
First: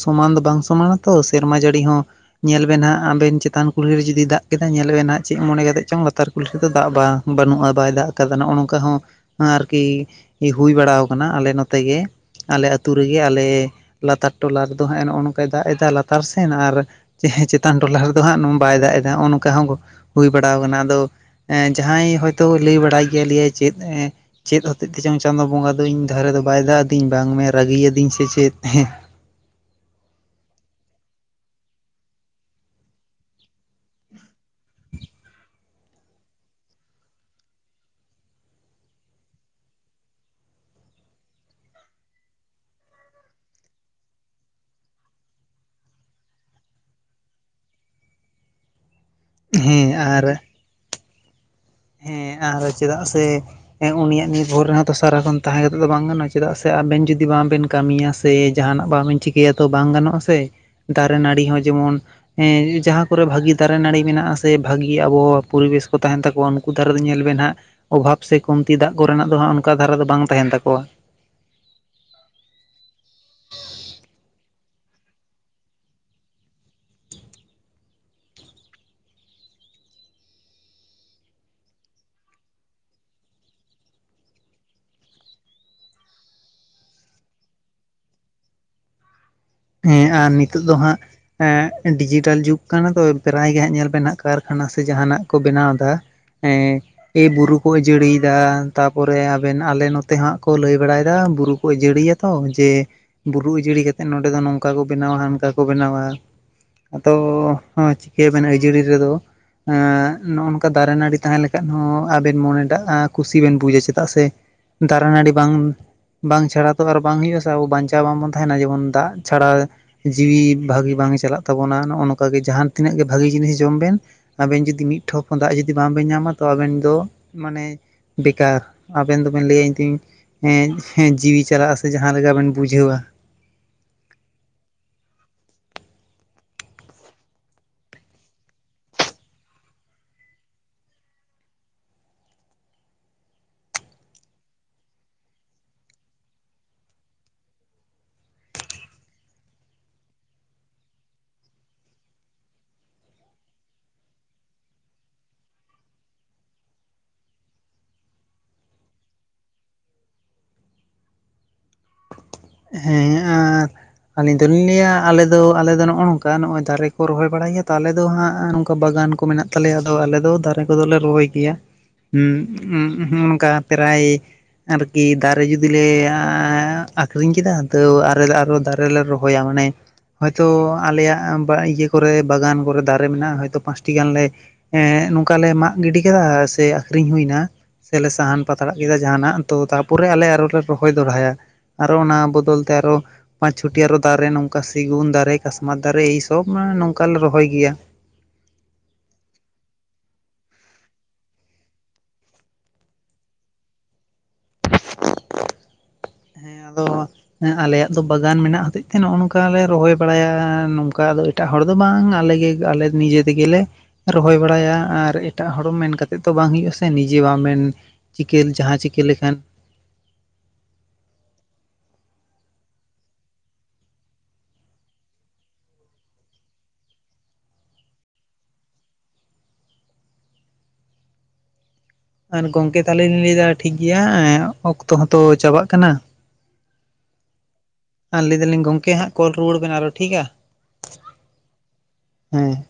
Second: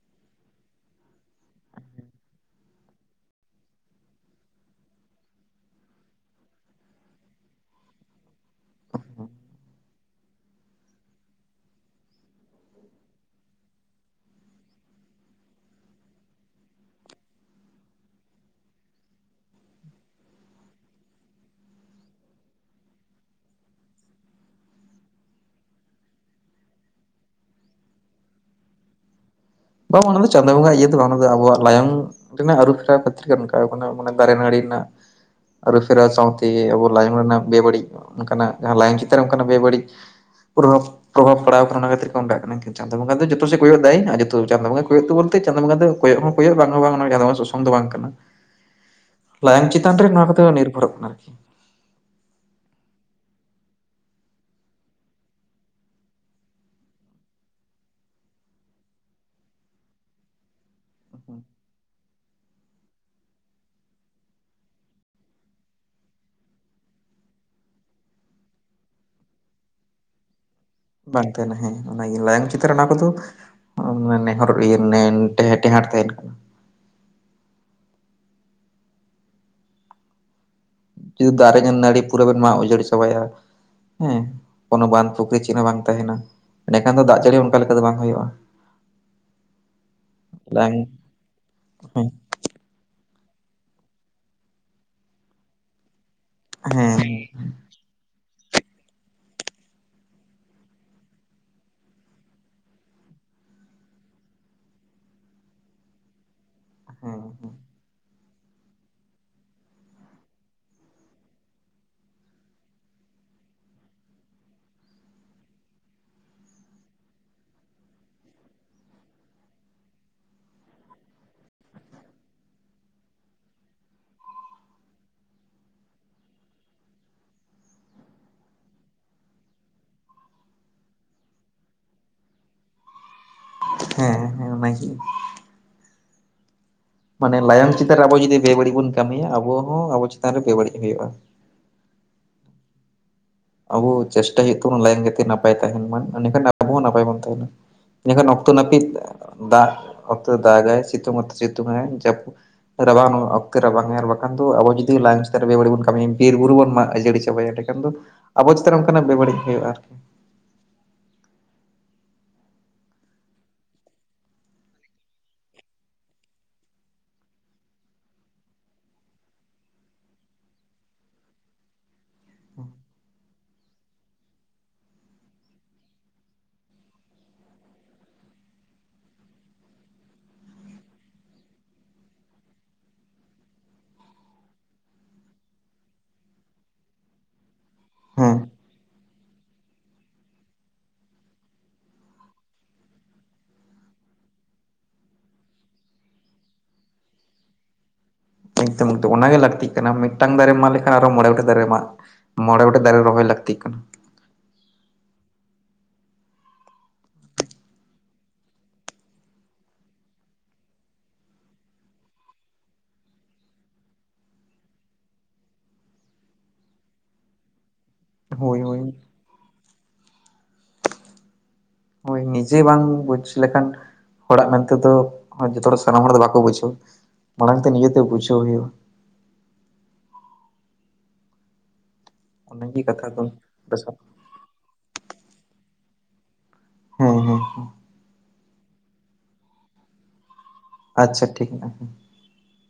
ᱥᱚᱢᱟᱱ ᱫᱚ ᱵᱟᱝ ᱥᱚᱢᱟᱱᱟ ᱛᱚ, ᱥᱮᱨᱢᱟ ᱡᱟᱹᱲᱤ ᱦᱚᱸ ᱧᱮᱞ ᱵᱮᱱ ᱦᱟᱸᱜ, ᱟᱵᱮᱱ ᱪᱮᱛᱟᱱ ᱠᱩᱞᱦᱤ ᱨᱮ ᱡᱩᱫᱤ ᱫᱟᱜ ᱠᱮᱫᱟ, ᱧᱮᱞ ᱵᱮᱱ ᱦᱟᱸᱜ ᱪᱮᱫ ᱢᱚᱱᱮ ᱠᱟᱛᱮᱫ ᱪᱚᱝ ᱞᱟᱛᱟᱨ ᱠᱩᱞᱦᱤ ᱨᱮᱫᱚ ᱫᱟᱜ ᱵᱟᱝ᱾ ᱵᱟᱹᱱᱩᱜᱼᱟ ᱵᱟᱭ ᱫᱟᱜ ᱟᱠᱟᱫᱟ, ᱱᱚᱜᱼᱚᱭ ᱱᱚᱝᱠᱟ ᱦᱚᱸ ᱟᱨᱠᱤ ᱦᱩᱭ ᱵᱟᱲᱟ ᱟᱠᱟᱱᱟ, ᱟᱞᱮ ᱱᱚᱛᱮ ᱜᱮ᱾ ᱟᱞᱮ ᱟᱹᱛᱩ ᱨᱮᱜᱮ ᱟᱞᱮ ᱞᱟᱛᱟᱨ ᱴᱚᱞᱟ ᱨᱮᱫᱚ ᱦᱟᱸᱜ ᱱᱚᱜᱼᱚ ᱱᱚᱝᱠᱟᱭ ᱫᱟᱜ ᱮᱫᱟ, ᱞᱟᱛᱟᱨ ᱥᱮᱱ ᱟᱨ ᱦᱮᱸ ᱪᱮᱛᱟᱱ ᱴᱚᱞᱟ ᱨᱮᱫᱚ ᱦᱟᱸᱜ ᱵᱟᱭ ᱫᱟᱜ ᱮᱫᱟ, ᱱᱚᱜᱼᱚ ᱱᱚᱝᱠᱟ ᱦᱚᱸ ᱦᱩᱭ ᱵᱟᱲᱟ ᱟᱠᱟᱱᱟ ᱟᱫᱚ ᱡᱟᱦᱟᱸᱭ ᱦᱚᱭᱛᱳ, ᱞᱟᱹᱭ ᱵᱟᱲᱟᱭ ᱜᱮᱭᱟ ᱞᱮᱭᱟᱭ ᱪᱮᱫ ᱪᱮᱫ ᱦᱚᱛᱮᱡ ᱛᱮ ᱪᱚᱝ ᱪᱟᱸᱫᱳ ᱵᱚᱸᱜᱟ ᱫᱚ, ᱤᱧ ᱫᱷᱟᱨᱮ ᱫᱚ ᱵᱟᱭ ᱫᱟᱜ ᱟᱹᱫᱤᱧ ᱵᱟᱝ ᱢᱮ ᱨᱟᱹᱜᱤ ᱟᱹᱫᱤᱧ ᱥᱮ ᱪᱮᱫ᱾ ᱵᱟᱝ ᱚᱱᱟᱫᱚ ᱪᱟᱸᱫᱳ ᱵᱚᱸᱜᱟ ᱤᱭᱟᱹ ᱫᱚ ᱵᱟᱝ, ᱟᱵᱚᱣᱟᱜ ᱞᱟᱭᱚᱝ ᱨᱮᱱᱟᱜ ᱟᱹᱨᱩ ᱯᱷᱮᱨ ᱠᱷᱟᱹᱛᱤᱨ ᱜᱮ ᱚᱱᱠᱟ ᱟᱠᱟᱱᱟ, ᱫᱟᱨᱮ ᱱᱟᱹᱲᱤ [UNINTELLIGIBLE] ᱟᱹᱨᱩ ᱯᱷᱮᱨᱟ ᱥᱟᱶᱛᱮ ᱟᱵᱚ ᱞᱟᱭᱚᱝ ᱨᱮᱱᱟᱜ ᱵᱮᱵᱟᱹᱲᱤᱡ, ᱚᱱᱠᱟᱱᱟᱜ ᱡᱟᱦᱟᱸ ᱞᱟᱭᱚᱝ ᱪᱮᱛᱟᱱ ᱨᱮ ᱚᱱᱠᱟᱱᱟᱜ ᱵᱮᱵᱟᱹᱲᱤᱡ ᱯᱨᱚᱵᱷᱟᱵ ᱯᱨᱵᱷᱟᱵ ᱯᱟᱲᱟᱣ ᱟᱠᱟᱱᱟ, ᱚᱱᱟ ᱠᱷᱟᱹᱛᱤᱨ ᱜᱮ ᱚᱱᱠᱟᱜ ᱠᱟᱱᱟ᱾ ᱪᱟᱸᱫᱳ ᱵᱚᱸᱜᱟ ᱫᱚ ᱡᱚᱛᱚ ᱥᱮᱫ ᱠᱚᱭᱚᱜ ᱮᱫᱟᱭ ᱟᱨ ᱡᱚ ᱛᱚ ᱪᱟᱸᱫᱳ ᱵᱚᱸᱜᱟ ᱠᱚᱭᱚᱜ ᱫᱟ ᱵᱚᱞᱛᱮ, ᱪᱟᱸᱫᱳ ᱵᱚᱸᱜᱟ ᱫᱚ ᱠᱚᱭᱚᱜ ᱦᱚᱸ ᱠᱚᱭᱚᱜ ᱵᱟᱝᱟᱸ ᱦᱚ ᱵᱟᱝ ᱚᱱᱟ ᱥᱟᱛᱮ ᱥᱚᱝ ᱫᱚ ᱵᱟᱝ ᱠᱟᱱᱟ᱾ ᱞᱟᱭᱚᱝ ᱦᱮᱸ ᱪᱮᱛᱟᱱ ᱨᱮ ᱟᱨ ᱱᱚᱣᱟ ᱠᱚ ᱱᱤᱨᱵᱷᱚᱨᱚᱜ ᱠᱟᱱᱟ ᱟᱨᱠᱤ᱾ ᱦᱮᱸ, ᱟᱨ ᱪᱮᱫᱟᱜ ᱥᱮ ᱮᱸ ᱩᱱᱤᱭᱟᱜ ᱱᱤᱨᱵᱷᱚᱨ ᱨᱮᱦ ᱛᱚ ᱥᱟᱨᱟᱠᱷᱚᱱ ᱛᱟᱦᱮᱸ ᱠᱟᱛᱮᱫ ᱫᱚ ᱵᱟᱝ ᱜᱟᱱᱚᱜᱼᱟ, ᱪᱮᱫᱟᱜ ᱥᱮ ᱟᱵᱮᱱ ᱡᱩᱫᱤ ᱵᱟᱝᱵᱮᱱ ᱠᱟᱹᱢᱤᱭᱟ ᱥᱮ ᱥᱮ ᱡᱟᱦᱟᱱᱟᱜ ᱵᱟᱢ ᱵᱮᱱ ᱪᱤᱠᱟᱹᱭᱟ ᱛᱚ ᱵᱟᱝ ᱜᱟᱱᱚᱜᱼᱟ ᱥᱮ, ᱫᱟᱨᱮ ᱱᱟᱹᱲᱤ ᱦᱚᱸ ᱡᱮᱢᱚᱱ, ᱦᱮᱸ ᱡᱟᱦᱟᱸ ᱠᱚᱨᱮ ᱵᱷᱟᱜᱤ ᱫᱟᱨᱮ ᱱᱟᱹᱲᱤ ᱢᱮᱱᱟᱜᱼᱟ ᱥᱮ, ᱵᱷᱟᱹᱜᱤ ᱟᱵᱚᱦᱟᱣᱟ ᱯᱚᱨᱤᱵᱮᱥ ᱠᱚ ᱛᱟᱦᱮᱸᱱ ᱛᱟᱠᱚᱣᱟ ᱩᱱ ᱩᱱᱠᱩ ᱫᱷᱟᱨᱮ ᱫᱚ ᱧᱮᱞ ᱵᱮᱱ ᱱᱟᱦᱟᱜ ᱚᱵᱷᱟᱵᱽ, ᱥᱮ ᱠᱚᱢᱛᱤ ᱫᱟᱜ ᱠᱚᱨᱮᱱᱟᱜ ᱫᱚ ᱦᱟᱜ ᱚᱱᱠᱟ ᱫᱷᱟᱨᱟ ᱫᱚ ᱵᱟᱝ ᱛᱟᱦᱮᱱ ᱛᱟᱠᱚᱣᱟ᱾ ᱵᱟᱝ ᱛᱟᱦᱮᱸᱱᱟ ᱦᱮᱸ ᱚᱱᱟ ᱜᱤ, ᱞᱟᱭᱚᱝ ᱪᱮᱛᱟᱱ ᱨᱮ ᱚᱱᱟ ᱠᱚᱫᱚ ᱱᱮᱦᱚᱨ ᱤᱭᱟᱹ ᱱᱮ ᱴᱮ ᱴᱮᱦᱟᱴ ᱛᱟᱦᱮᱸᱱ ᱠᱟᱱᱟ᱾ ᱡᱩᱫᱤ ᱫᱟᱨᱮ ᱧᱚ ᱱᱟᱹᱲᱤ ᱯᱩᱨᱟᱹ ᱵᱮᱱ ᱢᱟᱜ ᱩᱡᱟᱹᱲ ᱪᱟᱵᱟᱭᱟ ᱦᱮᱸ ᱠᱳᱱᱳ ᱵᱟᱸᱫᱷ ᱯᱩᱠᱷᱨᱤ ᱪᱮᱫ ᱦᱚᱸ ᱵᱟᱝ ᱛᱟᱦᱮᱸᱱᱟ, ᱮᱸᱰᱮᱠᱷᱟᱱ ᱫᱚ ᱫᱟᱜ ᱡᱟᱹᱲᱤ ᱦᱚ ᱚᱱᱠᱟ ᱞᱮᱠᱟ ᱫᱚ ᱵᱟᱝ ᱦᱩᱭᱩᱜᱼᱟ᱾ [UNINTELLIGIBLE] ᱦᱮᱸ, ᱟᱨ ᱱᱤᱛᱚᱜ ᱞᱟᱝ ᱫᱚ ᱦᱟᱸᱜ ᱮ ᱦᱮᱸ ᱰᱤᱡᱤᱴᱟᱞ ᱡᱩᱜᱽ ᱠᱟᱱᱟ ᱛᱚ, ᱯᱨᱟᱭ ᱜᱮ ᱦᱟᱸᱜ ᱧᱮᱞ ᱵᱮᱱ ᱱᱟᱦᱟᱜ, ᱠᱟᱨᱠᱷᱟᱱᱟ ᱥᱮ ᱡᱟᱦᱟᱱᱟᱜ ᱠᱚ ᱵᱮᱱᱟᱣ ᱮᱫᱟ᱾ ᱦᱮᱸ ᱮ ᱵᱩᱨᱩ ᱠᱚ ᱟᱹᱡᱟᱹᱲᱤ ᱡᱟᱦᱟ ᱛᱟᱯᱚᱨᱮ ᱟᱵᱮᱱ ᱟᱞᱮ ᱱᱚᱛᱮ ᱦᱟᱸᱜ ᱠᱚ ᱞᱟᱹᱭ ᱵᱟᱲᱟᱭᱮᱫᱟ, ᱵᱩᱨᱩ ᱠᱚ ᱟᱹᱡᱟᱹᱲᱤᱭᱟ ᱛᱚ ᱡᱮ ᱵᱩᱨᱩ ᱩᱡᱟᱹᱲᱤ ᱠᱟᱛᱮ ᱱᱚ ᱚᱸᱰᱮ ᱫᱚ ᱱᱚᱝᱠᱟ ᱠᱚ ᱵᱮᱱᱟᱣᱟ, ᱦᱟᱱᱠᱟ ᱠᱚ ᱵᱮᱱᱟᱣᱟ, ᱟᱫᱚ ᱦᱮᱸ ᱦ ᱪᱤᱠᱟᱹ ᱭᱟᱵᱤᱱ ᱟᱹᱭᱡᱟᱹᱨᱤ ᱨᱮᱫᱚ᱾ ᱮᱸᱜ ᱱᱚᱸᱜᱼᱚ ᱱᱚᱝᱠᱟ ᱫᱟᱨᱮ ᱱᱟᱹᱲᱤ ᱛᱟᱦᱮᱸ ᱞᱮᱱᱠᱷᱟᱱ ᱦᱚᱸ ᱟᱵᱮᱱ ᱢᱚᱱᱮᱟᱜᱼᱟ ᱠᱩᱥᱤ ᱵᱮᱱ ᱵᱩᱡᱟ ᱪᱮᱫᱟᱜ ᱥᱮ ᱫᱟᱨᱮ ᱱᱟᱹᱲᱤ ᱵᱟᱝ ᱵᱟᱝ ᱪᱷᱟᱲᱟ ᱛᱚ ᱟᱨ ᱵᱟᱝ ᱦᱩᱭᱩᱜᱼᱟ ᱥᱮ ᱟᱵᱚ ᱵᱟᱧᱪᱟᱣ ᱵᱟᱝᱵᱚᱱ ᱛᱟᱦᱮᱸᱱᱟ ᱡᱮᱢᱚᱱ ᱫᱟᱜ ᱪᱷᱟᱲᱟ ᱡᱤᱣᱤ ᱵᱷᱟᱜᱤ ᱵᱟᱝ ᱪᱟᱞᱟᱜ ᱛᱟᱵᱚᱱᱟ ᱱᱚᱸᱜᱼᱚ ᱱᱚᱝᱠᱟ ᱜᱮ ᱡᱟᱦᱟᱸ ᱛᱤᱱᱟᱹᱜ ᱜᱮ ᱵᱷᱟᱜᱤ ᱡᱤᱱᱤᱥ ᱡᱚᱢ ᱵᱮᱱ ᱟᱵᱮᱱ ᱡᱩᱫᱤ ᱢᱤᱫ ᱴᱷᱚᱯ ᱦᱚᱸ ᱫᱟᱜ ᱡᱩᱫᱤ ᱵᱟᱝᱵᱮᱱ ᱧᱟᱢᱟ ᱛᱚ ᱟᱵᱮᱱ ᱫᱚ ᱢᱟᱱᱮ ᱵᱮᱠᱟᱨ ᱟᱵᱮᱱ ᱫᱚᱵᱮᱱ ᱞᱟᱹᱭᱟ ᱤᱧ ᱛᱤᱧ ᱮᱸᱜ ᱡᱤᱣᱤ ᱪᱟᱞᱟᱜᱼᱟ ᱥᱮ ᱡᱟᱦᱟᱸ ᱞᱮᱠᱟᱵᱮᱱ ᱵᱩᱡᱷᱟᱹᱣᱟ ᱦᱮᱸ ᱦᱮᱸ ᱚᱱᱟ ᱜᱮ᱾ ᱢᱟᱱᱮ ᱞᱟᱭᱚᱝ ᱪᱮᱛᱟᱱ ᱨᱮ ᱟᱵᱚ ᱡᱩᱫᱤ ᱵᱮᱵᱟᱹᱲᱤᱡ ᱵᱚᱱ ᱠᱟᱹᱢᱤᱭᱟ ᱟᱵᱚ ᱦᱚᱸ ᱟᱵᱚ ᱪᱮᱛᱟᱱ ᱨᱮ ᱵᱮᱵᱟᱹᱲᱤᱡ ᱦᱩᱭᱩᱜᱼᱟ᱾ ᱟᱵᱚ ᱪᱮᱥᱴᱟᱭ ᱦᱩᱭᱩᱜ ᱛᱟᱵᱚᱱᱟ ᱞᱟᱭᱚᱝ ᱡᱟᱛᱮ ᱱᱟᱯᱟᱭ ᱛᱟᱦᱮᱸᱱ ᱢᱟ ᱮᱰᱮᱠᱷᱟᱱ ᱟᱵᱚ ᱦᱚᱸ ᱱᱟᱯᱟᱭ ᱵᱚᱱ ᱛᱟᱦᱮᱸᱱᱟ᱾ ᱤᱱᱟᱹᱠᱷᱟᱱ ᱚᱠᱛᱚ ᱱᱟᱹᱯᱤᱛ ᱫᱟᱜ ᱚᱠᱛᱚ ᱫᱟᱜᱟᱭ ᱥᱤᱛᱩᱝ ᱚᱠᱛᱚ ᱥᱤᱛᱩᱝ ᱟᱭ ᱡᱟᱹᱯᱩᱫ ᱨᱟᱵᱟᱝ ᱚᱠᱛᱮ ᱨᱟᱵᱟᱝ ᱟᱨ ᱵᱟᱠᱷᱟᱱ ᱫᱚ ᱟᱵᱚ ᱡᱩᱫᱤ ᱞᱟᱭᱚᱝ ᱪᱮᱛᱟᱱ ᱨᱮ ᱵᱮᱵᱟᱹᱲᱤᱡ ᱵᱚᱱ ᱠᱟᱹᱢᱤᱭᱟ ᱵᱤᱨ ᱵᱩᱨᱩ ᱵᱚᱱ ᱢᱟᱜ ᱩᱡᱟᱹᱲ ᱫᱚᱦᱚᱭᱟ ᱮᱸᱰᱮᱠᱷᱟᱱ ᱫᱚ ᱟᱵᱚ ᱪᱮᱛᱟᱱ ᱚᱱᱠᱟᱱᱟᱜ ᱵᱮᱵᱟᱹᱲᱤᱡ ᱦᱩᱭᱩᱜᱼᱟ ᱟᱨᱠᱤ᱾ ᱦᱮᱸ ᱟᱨ ᱟᱹᱞᱤᱧ ᱫᱚᱞᱤᱧ ᱞᱟᱹᱭᱟ ᱟᱞᱮ ᱫᱚ ᱟᱞᱮ ᱫᱚ ᱱᱚᱸᱜᱼᱚ ᱱᱚᱝᱠᱟ ᱱᱚᱸᱜᱼᱚᱭ ᱫᱟᱨᱮ ᱠᱚ ᱨᱚᱦᱚᱭ ᱵᱟᱲᱟᱭ ᱜᱮᱭᱟ ᱛᱚ ᱟᱞᱮ ᱫᱚ ᱦᱟᱸᱜ ᱱᱚᱝᱠᱟ ᱵᱟᱜᱟᱱ ᱠᱚ ᱢᱮᱱᱟᱜ ᱛᱟᱞᱮᱭᱟ ᱟᱫᱚ ᱟᱞᱮ ᱫᱚ ᱫᱟᱨᱮ ᱠᱚᱫᱚᱞᱮ ᱨᱚᱦᱚᱭ ᱜᱮᱭᱟ ᱩᱸᱜ ᱦᱩᱸ ᱱᱚᱸᱜᱼᱚ ᱱᱚᱝᱠᱟ ᱯᱨᱟᱭ ᱟᱨᱠᱤ ᱫᱟᱨᱮ ᱡᱩᱫᱤ ᱞᱮ ᱟ-ᱟᱠᱷᱨᱤᱧ ᱠᱮᱫᱟ ᱛᱟᱹᱣ ᱟᱨᱚ ᱫᱟᱨᱮ ᱨᱮᱞᱮ ᱨᱚᱦᱚᱭᱟ ᱢᱟᱱᱮ ᱦᱚᱭᱛᱚ ᱟᱞᱮᱭᱟᱜ ᱤᱭᱟᱹ ᱠᱚᱨᱮ ᱵᱟᱜᱟᱱ ᱠᱚᱨᱮ ᱫᱟᱨᱮ ᱢᱮᱱᱟᱜᱼᱟ ᱦᱚᱭᱛᱚ ᱯᱟᱸᱪᱴᱤ ᱜᱟᱱ ᱞᱮ ᱦᱮᱸ ᱱᱚᱝᱠᱟ ᱞᱮ ᱢᱟᱜ ᱜᱤᱰᱤ ᱠᱟᱫᱟ ᱥᱮ ᱟᱠᱷᱨᱤᱧ ᱦᱩᱭᱱᱟ, ᱥᱮᱞᱮ ᱦᱮᱸ ᱥᱟᱦᱟᱱ ᱯᱟᱛᱲᱟᱜ ᱠᱮᱫᱟ ᱡᱟᱦᱟᱸᱱᱟᱜ ᱛᱚ ᱛᱟᱨᱯᱚᱨᱮ ᱟᱞᱮ ᱟᱨᱮ ᱨᱚᱦᱚᱭ ᱫᱚᱲᱦᱟᱭᱟ᱾ ᱟᱨᱚ ᱚᱱᱟ ᱵᱚᱫᱚᱞ ᱛᱮ ᱟᱨᱚ ᱯᱟᱸᱪ ᱪᱷᱚᱴᱤ ᱟᱨᱚ ᱫᱟᱨᱮ ᱱᱚᱝᱠᱟ ᱥᱤᱜᱩᱱ ᱫᱟᱨᱮ ᱠᱟᱥᱢᱟᱨ ᱫᱟᱨᱮ ᱮᱭ ᱥᱚᱵ ᱢᱟᱱᱮ ᱱᱚᱝᱠᱟ ᱞᱮ ᱨᱚᱦᱚᱭ ᱜᱮᱭᱟ᱾ ᱮᱠᱫᱚᱢ ᱚᱱᱟ ᱜᱮ ᱞᱟᱹᱠᱛᱤ ᱠᱟᱱᱟ ᱢᱤᱫᱴᱟᱝ ᱫᱟᱨᱮᱢ ᱢᱟᱜ ᱞᱮᱠᱷᱟᱱ ᱟᱨᱚ ᱢᱚᱬᱮ ᱜᱚᱴᱮᱡ ᱫᱟᱨᱮ ᱢᱟᱜ ᱢᱚᱬᱮ ᱜᱚᱴᱮᱡ ᱫᱟᱨᱮ ᱨᱚᱦᱚᱭ ᱞᱟᱹᱠᱛᱤᱜ ᱠᱟᱱᱟ᱾ ᱦᱮᱸ ᱟᱫᱚ ᱦᱮᱸ ᱟᱞᱮᱭᱟᱜ ᱫᱚ ᱵᱟᱜᱟᱱ ᱢᱮᱱᱟᱜ ᱦᱚᱛᱮᱡ ᱛᱮ ᱱᱚᱸᱜᱼᱚ ᱱᱚᱝᱠᱟ ᱞᱮ ᱨᱚᱦᱚᱭ ᱵᱟᱲᱟᱭᱟ ᱱᱚᱝᱠᱟ ᱟᱫᱚ ᱮᱴᱟᱜ ᱦᱚᱲ ᱫᱚ ᱵᱟᱝ ᱟᱞᱮᱜᱮ ᱟᱞᱮ ᱱᱤᱡᱮ ᱛᱮᱜᱮᱞᱮ ᱨᱚᱦᱚᱭ ᱵᱟᱲᱟᱭᱟ ᱟᱨ ᱮᱴᱟᱜ ᱦᱚᱲ ᱢᱮᱱ ᱠᱟᱛᱮᱫ ᱛᱚ ᱵᱟᱝ ᱦᱩᱭᱩᱜ ᱟᱥᱮ ᱱᱤᱡᱮ ᱵᱟᱢ ᱢᱮᱱ ᱪᱤᱠᱟᱹ ᱦᱳᱭ ᱡᱟᱦᱟᱸ ᱦᱳᱭ ᱪᱤᱠᱟᱹ ᱞᱮᱠᱷᱟᱱ ᱦᱳᱭ ᱱᱤᱡᱮ ᱵᱟᱝ ᱵᱩᱡᱽ ᱞᱮᱠᱷᱟᱱ ᱦᱚᱲᱟᱜ ᱢᱮᱱᱛᱮᱫᱚ ᱡᱷᱚᱛᱚ ᱦᱚᱲ ᱥᱟᱱᱟᱢ ᱦᱚᱲ ᱫᱚ ᱵᱟᱠᱚ ᱵᱩᱡᱷᱟᱹᱣᱟ ᱢᱟᱲᱟᱝ ᱛᱮ ᱱᱤᱡᱮᱛᱮ ᱵᱩᱡᱷᱟᱹᱣ ᱦᱩᱭᱩᱜᱼᱟ᱾ ᱟᱨ ᱜᱚᱢᱠᱮ ᱚᱱᱟᱜᱮ ᱛᱟᱦᱞᱮ ᱠᱟᱛᱷᱟ ᱫᱚ ᱞᱤᱧ ᱞᱟᱹᱭᱫᱟ ᱴᱷᱤᱠ ᱵᱮᱥ᱾ ᱜᱮᱭᱟ ᱚᱠᱛᱚ ᱦᱚᱸᱛᱚ ᱪᱟᱵᱟᱜ ᱠᱟᱱᱟ, ᱦᱚᱸ ᱦᱚᱸ ᱦᱚᱸ᱾ ᱞᱮ ᱫᱟᱹᱞᱤᱧ ᱜᱚᱢᱠᱮ ᱦᱟᱸᱜ ᱠᱚᱞ ᱨᱩᱭᱟᱹᱲ ᱵᱮᱱ ᱟᱨᱚ ᱴᱷᱤᱠᱼᱟ? ᱟᱪᱪᱷᱟ ᱴᱷᱤᱠ ᱢᱮᱱᱟᱜᱼᱟ ᱦᱟᱸ᱾ ᱦᱮᱸ᱾